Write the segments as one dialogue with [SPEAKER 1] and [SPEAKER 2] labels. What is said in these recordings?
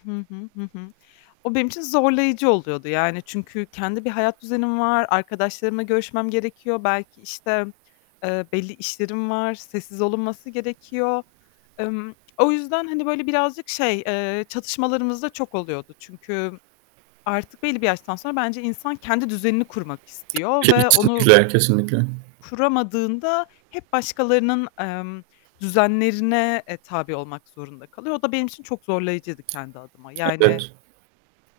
[SPEAKER 1] Hı hı. Hı hı. O benim için zorlayıcı oluyordu yani çünkü kendi bir hayat düzenim var, arkadaşlarımla görüşmem gerekiyor, belki işte, eee, belli işlerim var, sessiz olunması gerekiyor. Emm, o yüzden hani böyle birazcık şey, eee, çatışmalarımız da çok oluyordu çünkü artık belli bir yaştan sonra bence insan kendi düzenini kurmak istiyor ve onu
[SPEAKER 2] Kesinlikle. Kesinlikle.
[SPEAKER 1] kuramadığında hep başkalarının, emm, düzenlerine, eee, tabi olmak zorunda kalıyor. O da benim için çok zorlayıcıydı kendi adıma yani,
[SPEAKER 2] Evet.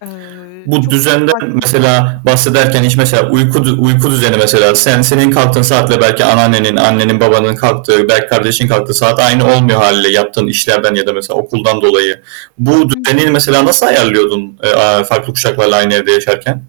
[SPEAKER 1] eee,
[SPEAKER 2] Bu
[SPEAKER 1] çok
[SPEAKER 2] düzenden
[SPEAKER 1] sakin
[SPEAKER 2] mesela
[SPEAKER 1] Hı hı.
[SPEAKER 2] bahsederken hiç mesela uyku, uyku düzeni mesela sen senin kalktığın saatle belki anneannenin, annenin, babanın kalktığı belki kardeşin kalktığı saat aynı olmuyor hâliyle yaptığın işlerden ya da mesela okuldan dolayı, bu
[SPEAKER 1] Hı
[SPEAKER 2] düzeni
[SPEAKER 1] hı.
[SPEAKER 2] mesela nasıl ayarlıyordun, eee, aaa, farklı kuşaklarla aynı evde yaşarken?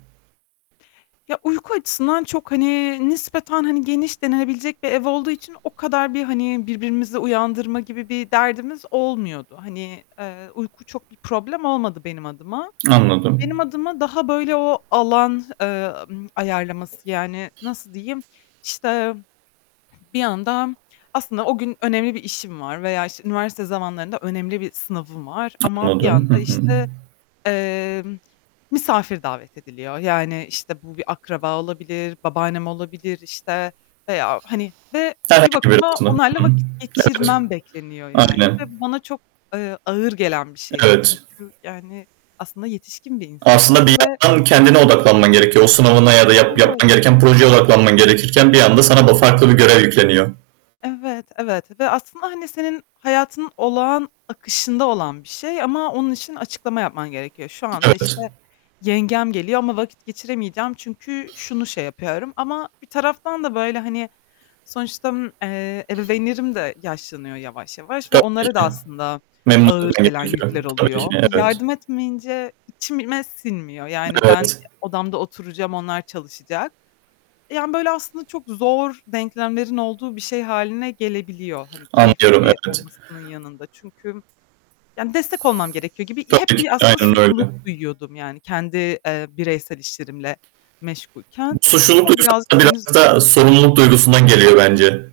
[SPEAKER 1] Ya, uyku açısından çok hani nispeten hani geniş denilebilecek bir ev olduğu için o kadar bir hani birbirimizi uyandırma gibi bir derdimiz olmuyordu. Hani, eee, uyku çok bir problem olmadı benim adıma.
[SPEAKER 2] Anladım.
[SPEAKER 1] Benim adıma daha böyle o alan, eee, ımm, ayarlaması yani nasıl diyeyim, işte bir yandan aslında o gün önemli bir işim var veya işte üniversite zamanlarında önemli bir sınavım var ama bir
[SPEAKER 2] Anladım. Hı
[SPEAKER 1] yanda
[SPEAKER 2] hı.
[SPEAKER 1] işte, eee, misafir davet ediliyor yani işte bu bir akraba olabilir, babaannem olabilir işte veya hani ve bir
[SPEAKER 2] Herhangi bir.
[SPEAKER 1] bakıma
[SPEAKER 2] [unintelligible] Hı
[SPEAKER 1] onlarla
[SPEAKER 2] hı.
[SPEAKER 1] vakit
[SPEAKER 2] Evet.
[SPEAKER 1] geçirmem bekleniyor yani ve
[SPEAKER 2] Aynen.
[SPEAKER 1] bana çok, eee, ağır gelen bir şeydi
[SPEAKER 2] Evet.
[SPEAKER 1] çünkü yani aslında yetişkin bir insandım
[SPEAKER 2] Aslında bir
[SPEAKER 1] ve
[SPEAKER 2] yandan kendine odaklanman gerekiyor. O sınavına ya da yap
[SPEAKER 1] Evet.
[SPEAKER 2] yapman gereken projeye odaklanman gerekirken bir anda sana bu farklı bir görev yükleniyor.
[SPEAKER 1] Evet, evet ve aslında hani senin hayatının olağan akışında olan bir şey ama onun için açıklama yapman gerekiyor. Şu anda işte
[SPEAKER 2] Evet.
[SPEAKER 1] yengem geliyor ama vakit geçiremeyeceğim çünkü şunu şey yapıyorum ama bir taraftan da böyle hani sonuçta, eee, ebeveynlerim de yaşlanıyor yavaş yavaş ve
[SPEAKER 2] Tabii
[SPEAKER 1] onlara da
[SPEAKER 2] ki.
[SPEAKER 1] aslında
[SPEAKER 2] Memnun etmem
[SPEAKER 1] ağır gelen
[SPEAKER 2] gerekiyor.
[SPEAKER 1] yükler
[SPEAKER 2] Tabii ki.
[SPEAKER 1] oluyor. Eee,
[SPEAKER 2] Evet.
[SPEAKER 1] yardım etmeyince içime sinmiyor, yani ben
[SPEAKER 2] Evet.
[SPEAKER 1] odamda oturacağım onlar çalışacak. Yani böyle aslında çok zor denklemlerin olduğu bir şey hâline gelebiliyor, hani
[SPEAKER 2] Anlıyorum,
[SPEAKER 1] keyifli
[SPEAKER 2] evet.
[SPEAKER 1] olmasının yanında çünkü yani destek olmam gerekiyor gibi hep
[SPEAKER 2] Tabii ki
[SPEAKER 1] bir aslında
[SPEAKER 2] aynen
[SPEAKER 1] suçluluk
[SPEAKER 2] öyle.
[SPEAKER 1] duyuyordum, yani kendi, eee, bireysel işlerimle meşgulken
[SPEAKER 2] Bu suçluluk
[SPEAKER 1] ama
[SPEAKER 2] duygusu
[SPEAKER 1] birazcık beni
[SPEAKER 2] biraz
[SPEAKER 1] zor
[SPEAKER 2] da sorumluluk duygusundan geliyor bence.